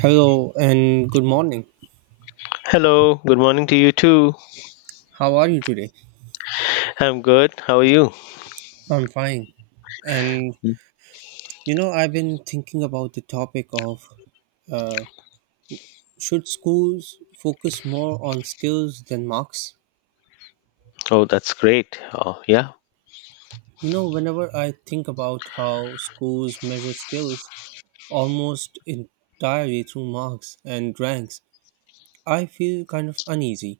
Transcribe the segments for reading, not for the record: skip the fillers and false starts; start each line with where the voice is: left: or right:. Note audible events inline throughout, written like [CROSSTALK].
right: Hello and good morning.
left: Hello, good morning to you too.
right: How are you today?
left: I'm good. How are you?
right: I'm fine. And
left: Mm.
right: I've been thinking about the topic of, should schools focus more on skills than marks?
left: Oh, that's great. Oh, yeah.
right: You know, whenever I think about how schools measure skills almost entirely through marks and ranks, I feel kind of uneasy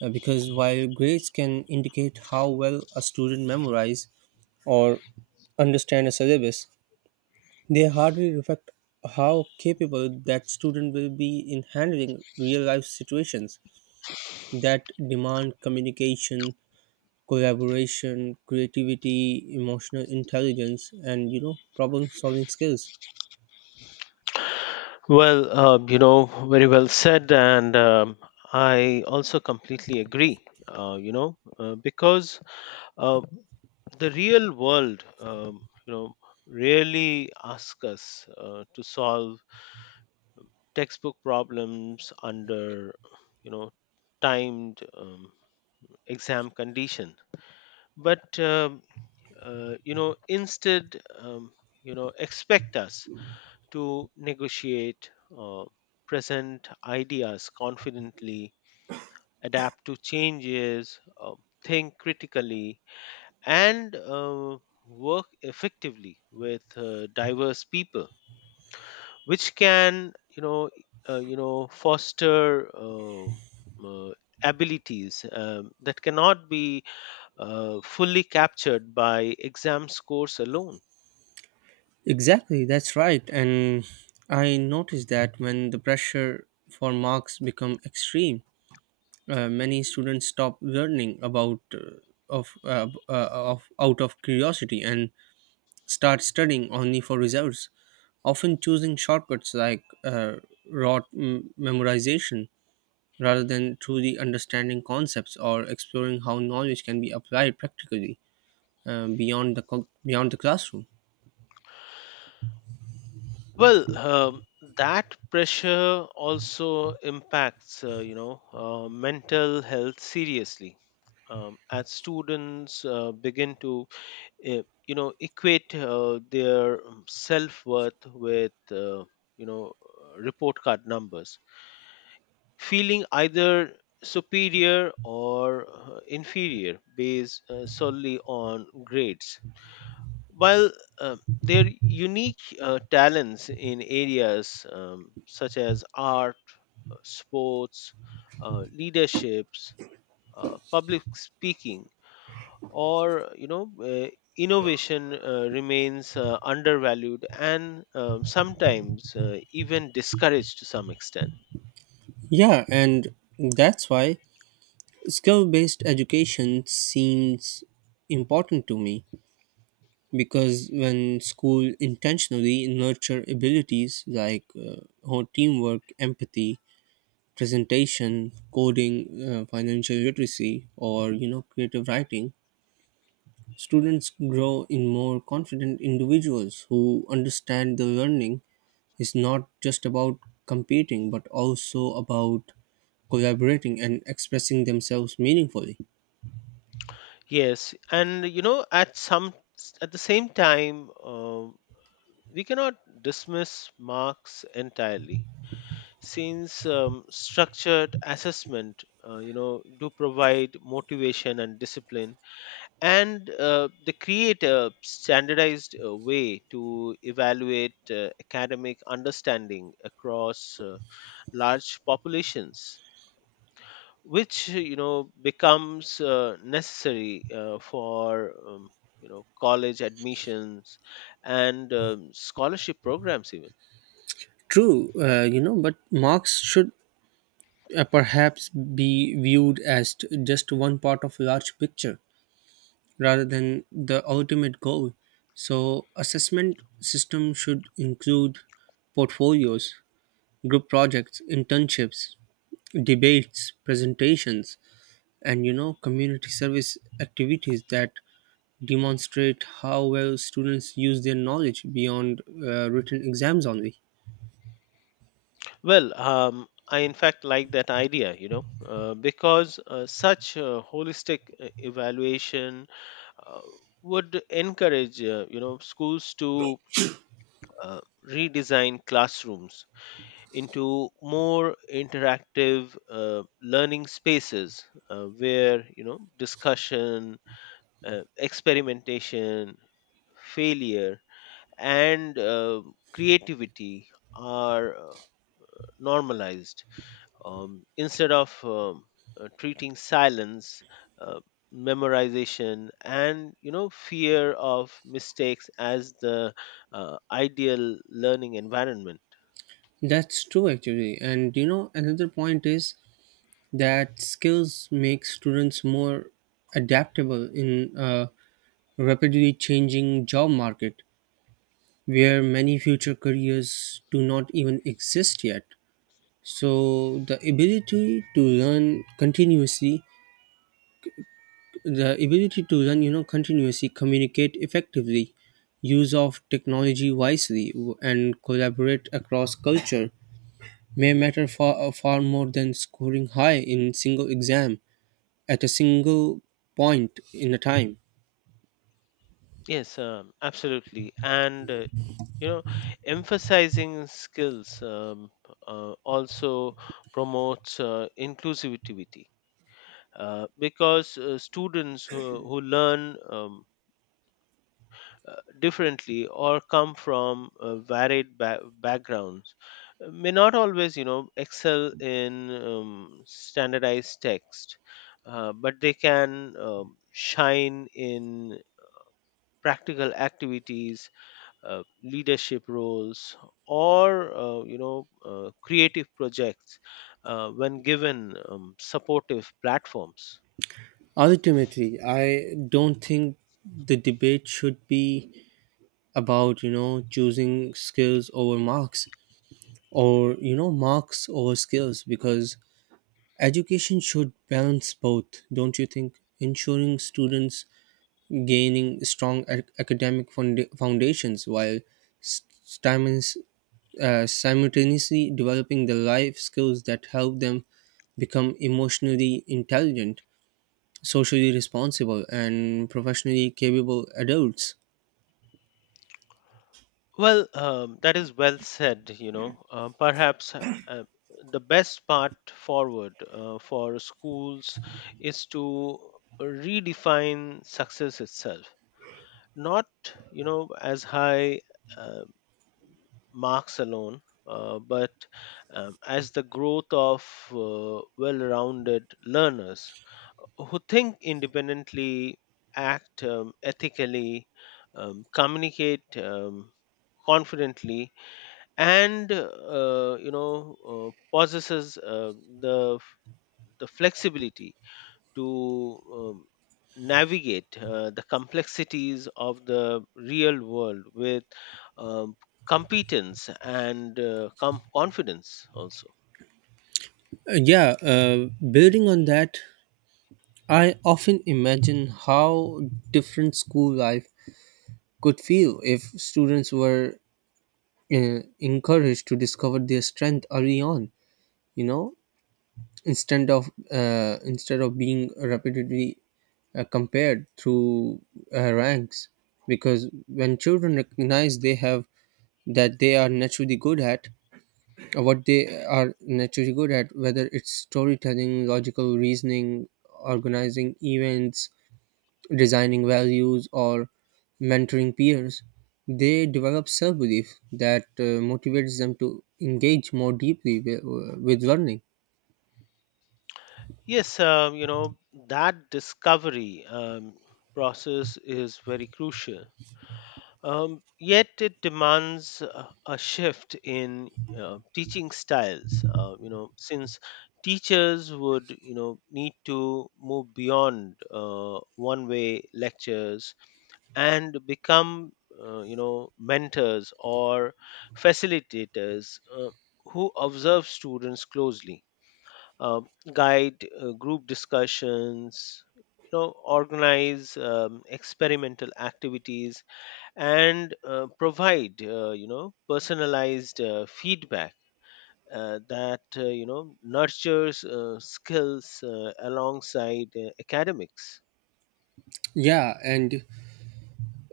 right: because while grades can indicate how well a student memorizes or understand a syllabus, they hardly reflect how capable that student will be in handling real life situations that demand communication, collaboration, creativity, emotional intelligence, and problem solving skills.
left: Well, very well said. And I also completely agree because uh, the real world really asks us to solve textbook problems under, you know, timed exam condition. But, instead, expect us to negotiate, uh, present ideas confidently, adapt to changes, think critically, and work effectively with diverse people, which can foster uh, abilities that cannot be fully captured by exam scores alone.
right: Exactly, that's right. And I noticed that when the pressure for marks become extreme, many students stop learning about of out of curiosity and start studying only for results, often choosing shortcuts like rote memorization rather than truly understanding concepts or exploring how knowledge can be applied practically beyond the classroom.
left: Well, that pressure also impacts mental health seriously. As students begin to equate their self worth with report card numbers, feeling either superior or inferior based solely on grades, while their unique talents in areas such as art, sports, leaderships, public speaking, or innovation remains undervalued and sometimes even discouraged to some extent.
right: Yeah, and that's why skill based education seems important to me, because when school intentionally nurture abilities like whole teamwork, empathy, presentation, coding, financial literacy, or creative writing, students grow in more confident individuals who understand the learning is not just about competing but also about collaborating and expressing themselves meaningfully.
left: Yes, and at the same time, we cannot dismiss Marx entirely, since structured assessment do provide motivation and discipline, and they create a standardized way to evaluate academic understanding across large populations, which becomes necessary for college admissions and scholarship programs even.
right: True, but marks should perhaps be viewed as just one part of large picture rather than the ultimate goal. So, assessment system should include portfolios, group projects, internships, debates, presentations, and community service activities that demonstrate how well students use their knowledge beyond written exams only.
left: Well, I in fact like that idea, because such holistic evaluation uh, would encourage schools to uh, redesign classrooms into more interactive learning spaces where, discussion, experimentation, failure, and creativity are normalized. Instead of treating silence, uh, memorization, and fear of mistakes as the ideal learning environment.
right: That's true actually. And another point is that skills make students more adaptable in rapidly changing job market where many future careers do not even exist yet, so the ability to learn, continuously communicate effectively, use of technology wisely and collaborate across culture may matter far, far more than scoring high in single exam at a single point in a time.
left: Yes, absolutely, and you know emphasizing skills also promotes inclusivity because students who learn differently or come from varied backgrounds, may not always excel in standardized text, but they can shine in practical activities, leadership roles, or creative projects when given supportive platforms.
right: Ultimately, I don't think the debate should be about choosing skills over marks or marks over skills, because education should balance both, don't you think, ensuring students gaining strong academic foundations while s- stimus- simultaneously developing the life skills that help them become emotionally intelligent, socially responsible, and professionally capable adults.
left: Well, that is well said. Perhaps the best part forward for schools is to redefine success itself, not as high uh, marks alone, but as the growth of well-rounded learners who think independently, act ethically, communicate confidently, and possesses the flexibility to navigate the complexities of the real world with um, competence and confidence also.
right: Uh, yeah uh, Building on that, I often imagine how different school life could feel if students were encouraged to discover their strength early on. You know, instead of being repeatedly compared through ranks, because when children recognize they have that they are naturally good at what they are naturally good at, whether it's storytelling, logical reasoning, organizing events, designing values, or mentoring peers, they develop self belief that motivates them to engage more deeply with learning.
left: Yes, that discovery process is very crucial. Yet it demands a shift in teaching styles. Since teachers would need to move beyond one-way lectures and become mentors or facilitators who observe students closely, uh, guide group discussions, organize experimental activities, and provide personalized feedback that nurtures skills alongside academics.
right: Yeah, and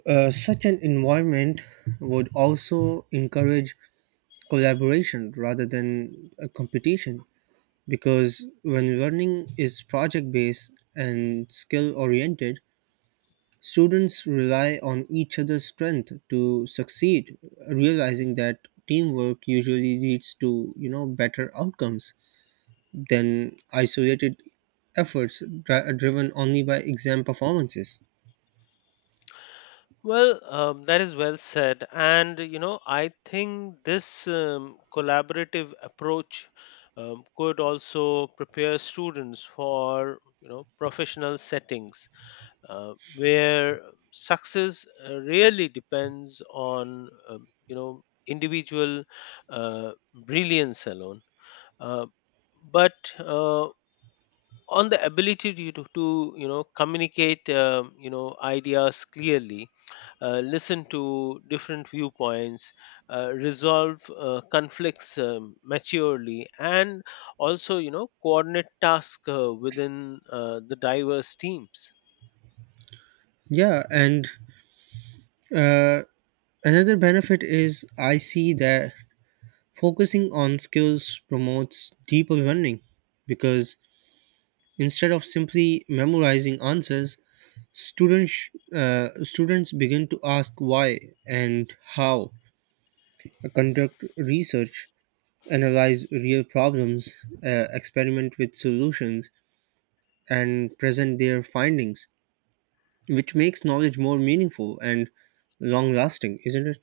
right: such an environment would also encourage collaboration rather than a competition, because when learning is project based and skill oriented, students rely on each other's strength to succeed, realizing that teamwork usually leads to better outcomes than isolated efforts driven only by exam performances.
left: Well, that is well said, and I think this collaborative approach could also prepare students for professional settings where success really depends on individual brilliance alone, uh, but on the ability to, communicate ideas clearly, listen to different viewpoints, resolve conflicts maturely, and also coordinate tasks within the diverse teams.
right: Yeah, and uh, another benefit is I see that focusing on skills promotes deeper learning, because instead of simply memorizing answers, Students, students begin to ask why and how, conduct research, analyze real problems, experiment with solutions, and present their findings, which makes knowledge more meaningful and long lasting, isn't it?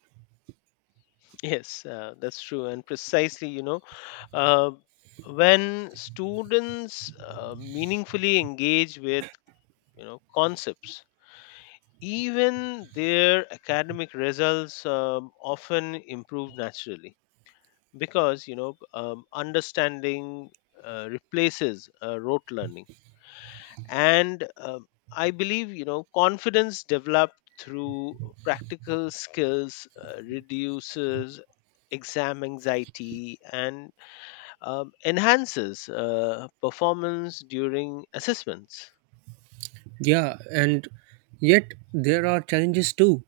left: Yes, that's true. And precisely, uh, when students meaningfully engage with, concepts, even their academic results often improve naturally because, understanding replaces rote learning, and I believe confidence developed through practical skills reduces exam anxiety and enhances performance during assessments.
right: Yeah, and yet there are challenges too,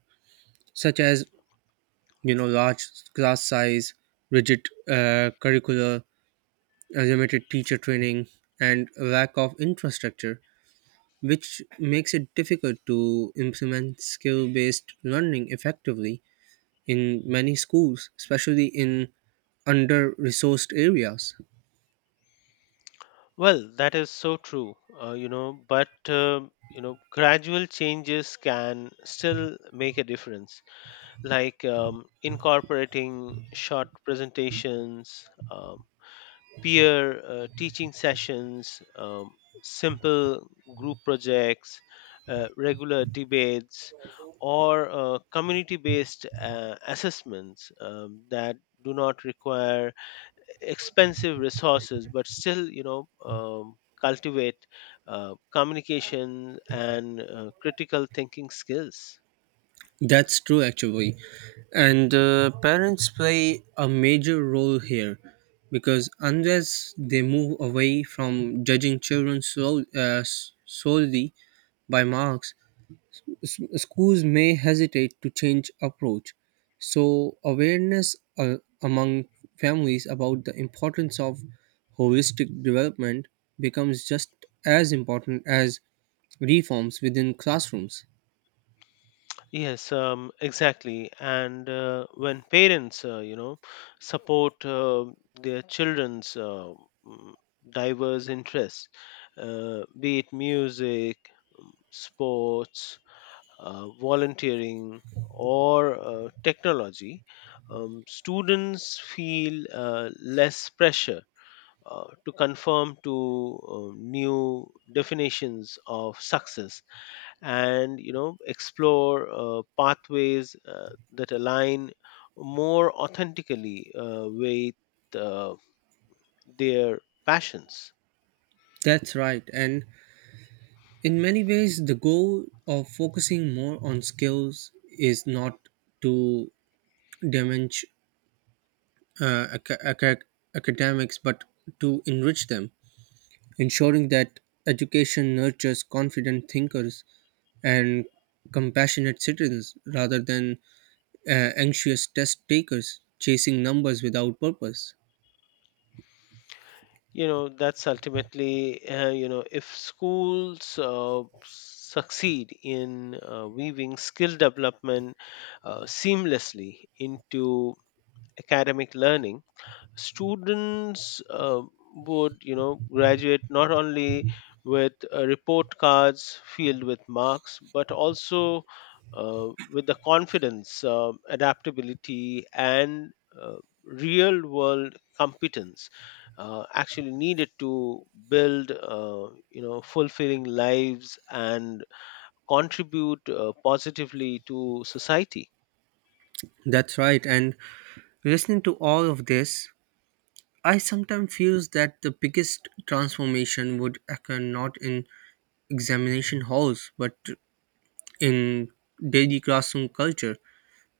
right: such as large class size, rigid curricula, limited teacher training, and lack of infrastructure, which makes it difficult to implement skill based learning effectively in many schools, especially in under resourced areas.
left: Well, that is so true. But gradual changes can still make a difference, like incorporating short presentations, peer teaching sessions, simple group projects, regular debates, or community based assessments that do not require expensive resources but still cultivate communication and critical thinking skills.
right: That's true, actually. And parents play a major role here, because unless they move away from judging children solely by marks, s- schools may hesitate to change approach. So awareness among families about the importance of holistic development becomes just as important as reforms within classrooms.
left: Yes, exactly. And when parents, support their children's mm, diverse interests, be it music, sports, volunteering, or technology, students feel less pressure to conform to new definitions of success and explore pathways that align more authentically with uh, their passions.
right: That's right. And in many ways the goal of focusing more on skills is not to damage uh, aca- aca- academics but to enrich them, ensuring that education nurtures confident thinkers and compassionate citizens rather than anxious test takers chasing numbers without purpose.
left: That's ultimately, if schools succeed in weaving skill development seamlessly into academic learning, students would graduate not only with report cards filled with marks, but also with the confidence, adaptability, and uh, real world competence actually needed to build fulfilling lives and contribute positively to society.
right: That's right. And listening to all of this, I sometimes feels that the biggest transformation would occur not in examination halls but in daily classroom culture,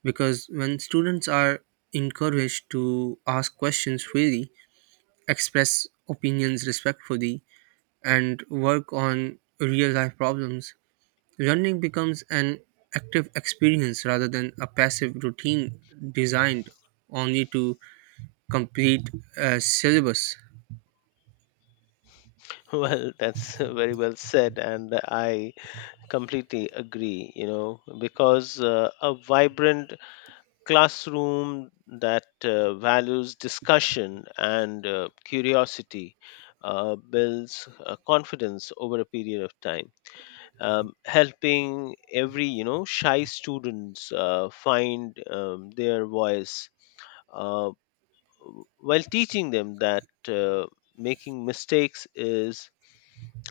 right: because when students are encouraged to ask questions freely, express opinions respectfully, and work on real life problems, learning becomes an active experience rather than a passive routine designed only to complete a syllabus.
left: [LAUGHS] Well, that's very well said, and I completely agree, because a vibrant classroom that values discussion and curiosity builds confidence over a period of time, helping every shy students find their voice, uh, while teaching them that making mistakes is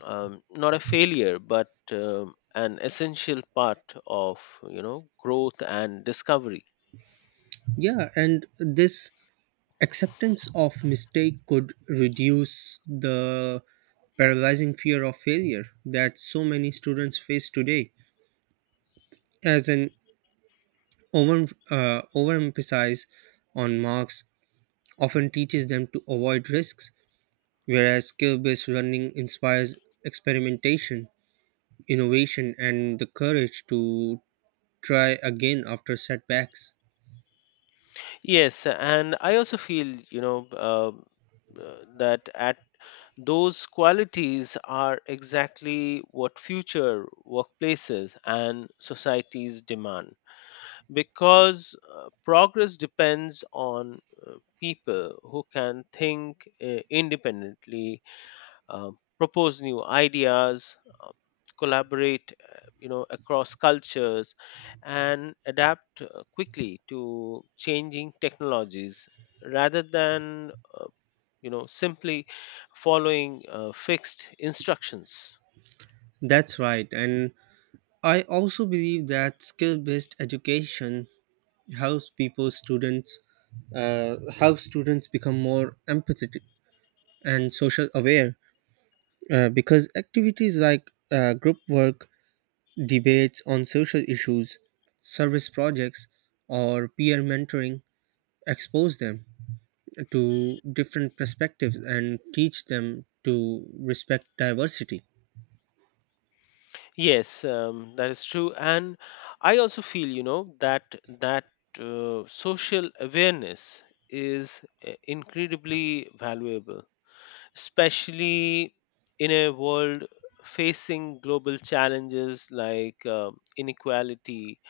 left: not a failure but an essential part of growth and discovery.
right: Yeah, and this acceptance of mistake could reduce the paralyzing fear of failure that so many students face today, as an over overemphasize on marks often teaches them to avoid risks, whereas skill based running inspires experimentation, innovation, and the courage to try again after setbacks.
left: Yes, and I also feel you know that at those qualities are exactly what future workplaces and societies demand, because progress depends on uh, people who can think independently, uh, propose new ideas, uh, collaborate, across cultures, and adapt quickly to changing technologies rather than, uh, simply following fixed instructions.
right: That's right, and I also believe that skill based education helps people, students, helps students become more empathetic and social aware, because activities like group work, debates on social issues, service projects, or peer mentoring expose them to different perspectives and teach them to respect diversity.
left: Yes, that is true, and I also feel, that social awareness is incredibly valuable, especially in a world facing global challenges like inequality,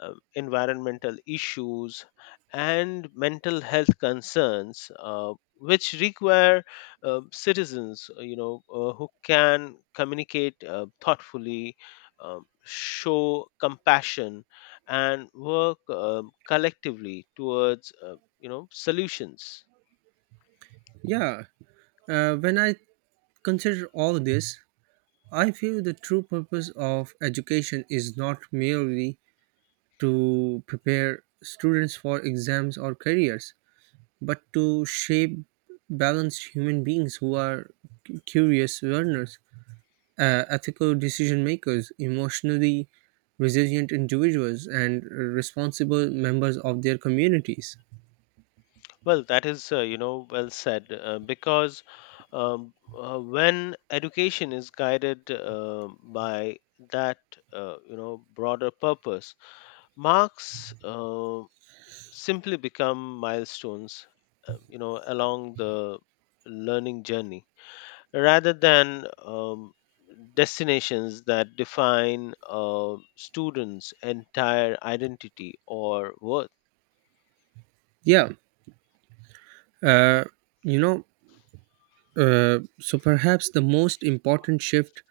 left: environmental issues, and mental health concerns, which require citizens, who can communicate thoughtfully, show compassion, and work collectively towards, solutions.
right: Yeah, when I consider all this, I feel the true purpose of education is not merely to prepare students for exams or careers, but to shape balanced human beings who are curious learners, ethical decision makers, emotionally resilient individuals, and responsible members of their communities.
left: Well, that is, well said. Because when education is guided by that, broader purpose, marks simply become milestones, along the learning journey rather than destinations that define students' entire identity or worth.
right: Yeah, uh, you know, so perhaps the most important shift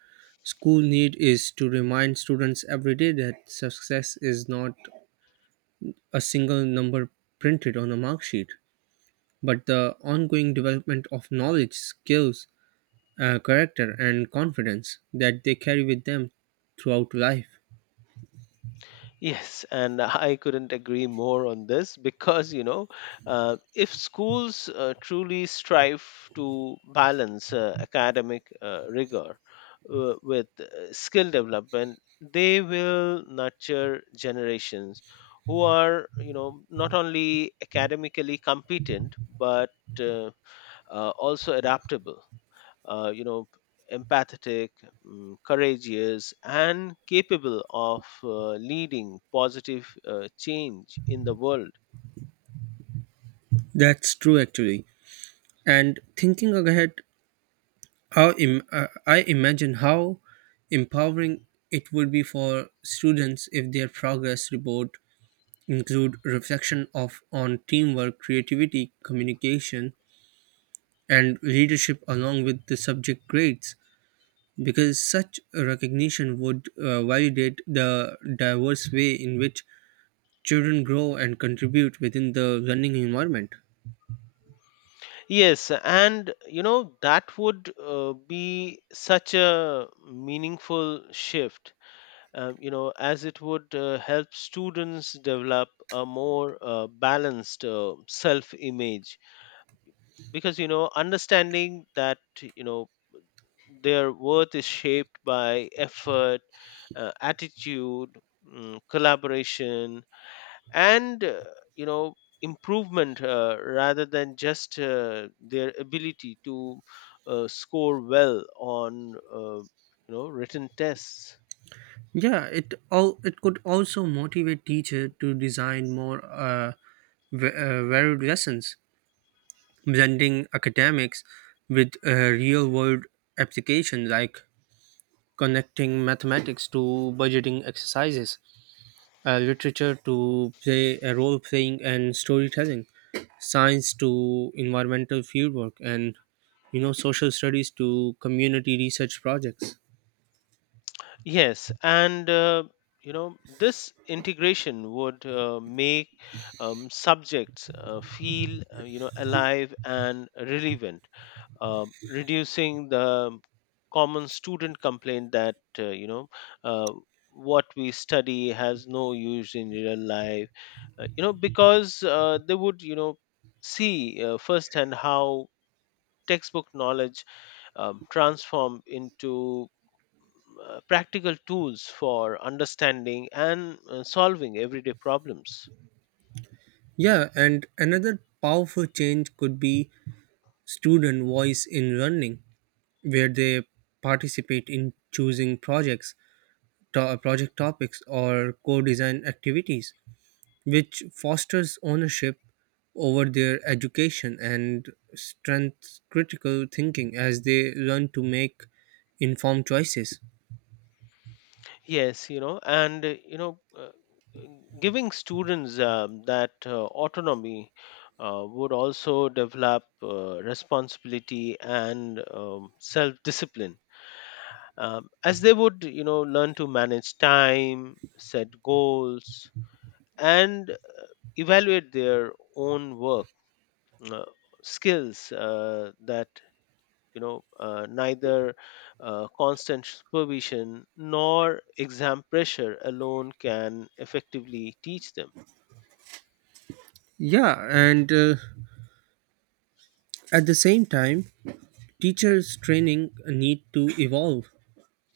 right: school need is to remind students every day that success is not a single number printed on a mark sheet, but the ongoing development of knowledge, skills, character, and confidence that they carry with them throughout life.
left: Yes, and I couldn't agree more on this because, if schools truly strive to balance academic rigor with skill development, they will nurture generations who are, not only academically competent, but uh, also adaptable, uh, you know empathetic, courageous, and capable of leading positive change in the world.
right: That's true, actually. And thinking ahead, I imagine how empowering it would be for students if their progress report include reflection of on teamwork, creativity, communication, and leadership along with the subject grades. Because such a recognition would validate the diverse way in which children grow and contribute within the learning environment.
left: Yes, and that would be such a meaningful shift, as it would help students develop a more balanced self image, because understanding that you know their worth is shaped by effort, attitude, collaboration, and you know improvement rather than just their ability to score well on written tests.
right: Yeah, it could also motivate teacher to design more varied lessons, blending academics with real world application, like connecting mathematics to budgeting exercises, literature to play role playing and storytelling, science to environmental fieldwork, and social studies to community research projects.
left: Yes, and this integration would make subjects feel alive and relevant, reducing the common student complaint that uh, what we study has no use in real life, because they would see firsthand how textbook knowledge transform into practical tools for understanding and solving everyday problems.
right: Yeah, and another powerful change could be student voice in running, where they participate in choosing projects, project topics, or co-design activities, which fosters ownership over their education and strengthens critical thinking as they learn to make informed choices.
left: Yes, giving students that autonomy would also develop responsibility and self-discipline, as they would, learn to manage time, set goals, and evaluate their own work, uh, skills that neither constant supervision nor exam pressure alone can effectively teach them.
right: Yeah, and at the same time, teachers' training need to evolve,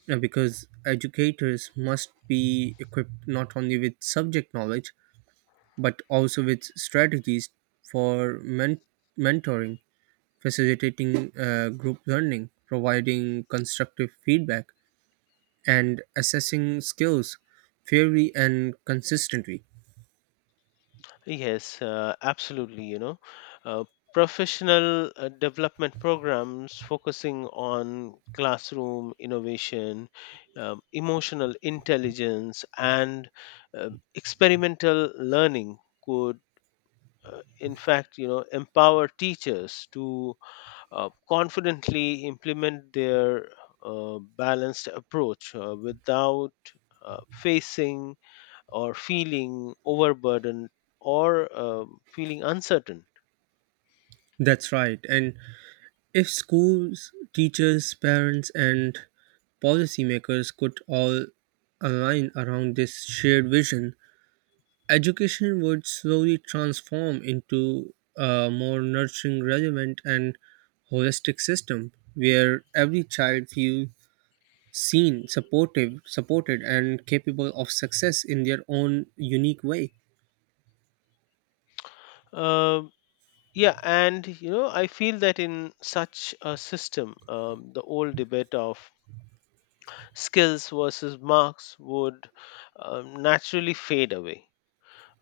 right: because educators must be equipped not only with subject knowledge but also with strategies for mentoring, facilitating group learning, providing constructive feedback, and assessing skills fairly and consistently.
left: Yes, absolutely. Uh, Professional development programs focusing on classroom innovation, emotional intelligence, and experimental learning could, in fact, empower teachers to confidently implement their balanced approach without facing or feeling overburdened or feeling uncertain.
right: That's right. And if schools, teachers, parents, and policymakers could all align around this shared vision, education would slowly transform into a more nurturing, relevant, and holistic system where every child feels seen, supported, and capable of success in their own unique way.
left: Um yeah, and I feel that in such a system, the old debate of skills versus marks would naturally fade away,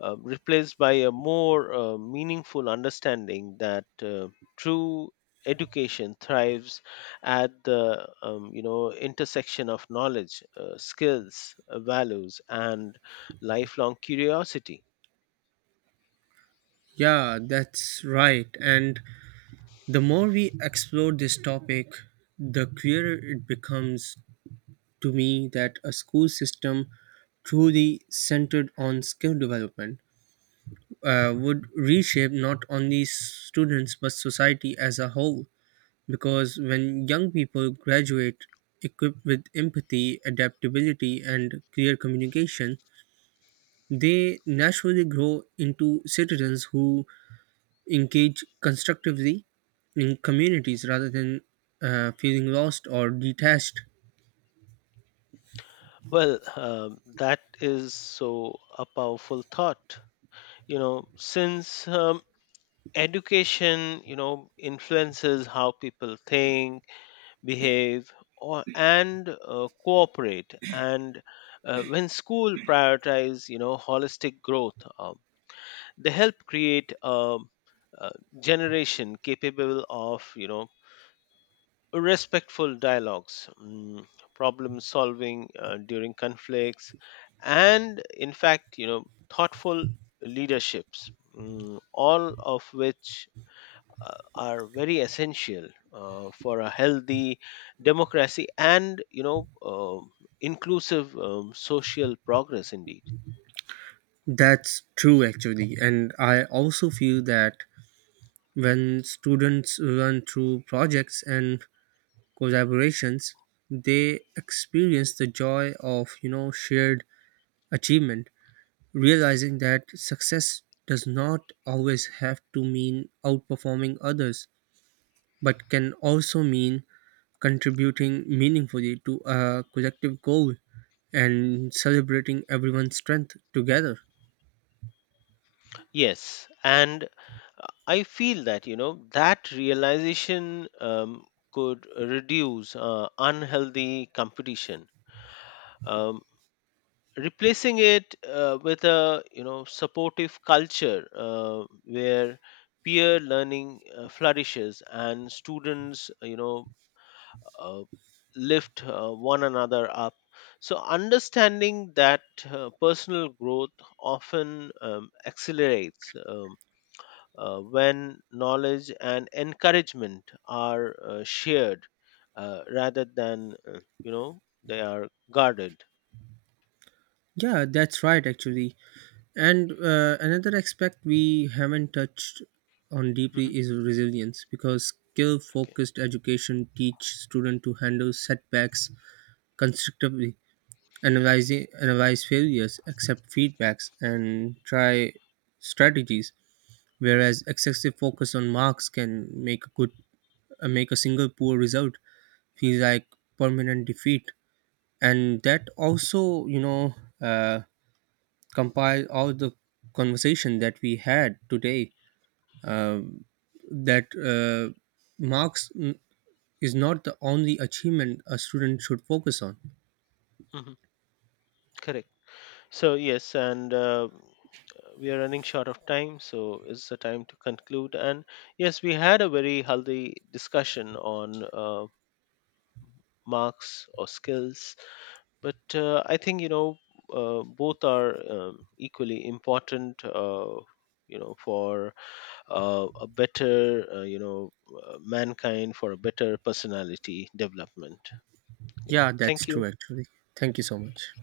left: replaced by a more meaningful understanding that true education thrives at the intersection of knowledge, skills, values, and lifelong curiosity.
right: Yeah, that's right. And the more we explore this topic, the clearer it becomes to me that a school system truly centered on skill development would reshape not only students but society as a whole. Because when young people graduate equipped with empathy, adaptability, and clear communication, they naturally grow into citizens who engage constructively in communities rather than feeling lost or detached.
left: Well, that is so a powerful thought, since education influences how people think, behave, or and cooperate, and when school prioritize holistic growth, they help create a generation capable of respectful dialogues, problem solving during conflicts, and in fact thoughtful leaderships, all of which are very essential for a healthy democracy and inclusive social progress indeed.
right: That's true, actually. And I also feel that when students learn through projects and collaborations, they experience the joy of shared achievement, realizing that success does not always have to mean outperforming others, but can also mean contributing meaningfully to a collective goal and celebrating everyone's strength together.
left: Yes, and I feel that that realization could reduce unhealthy competition, um, replacing it with a supportive culture where peer learning flourishes and students uh, lift one another up. So, understanding that personal growth often accelerates when knowledge and encouragement are shared rather than, they are guarded.
right: Yeah, that's right, actually. And another aspect we haven't touched on
left: Mhm.
right: deeply is resilience, because skill
left: Okay.
right: focused education teach students to handle setbacks constructively, analyzing analyze failures, accept feedbacks, and try strategies. Whereas excessive focus on marks can make a good make a single poor result feel like permanent defeat, and that also you know. Uh, compile all the conversation that we had today, um, that uh, marks is not the only achievement a student should focus on.
left: Mhm. Correct. So, yes, and we are running short of time, so it's the time to conclude. And yes, we had a very healthy discussion on marks or skills, but I think both are equally important for a better, mankind, for a better personality development, yeah.
right: Yeah, that's
left: Thank you.
right: true actually. Thank you so much.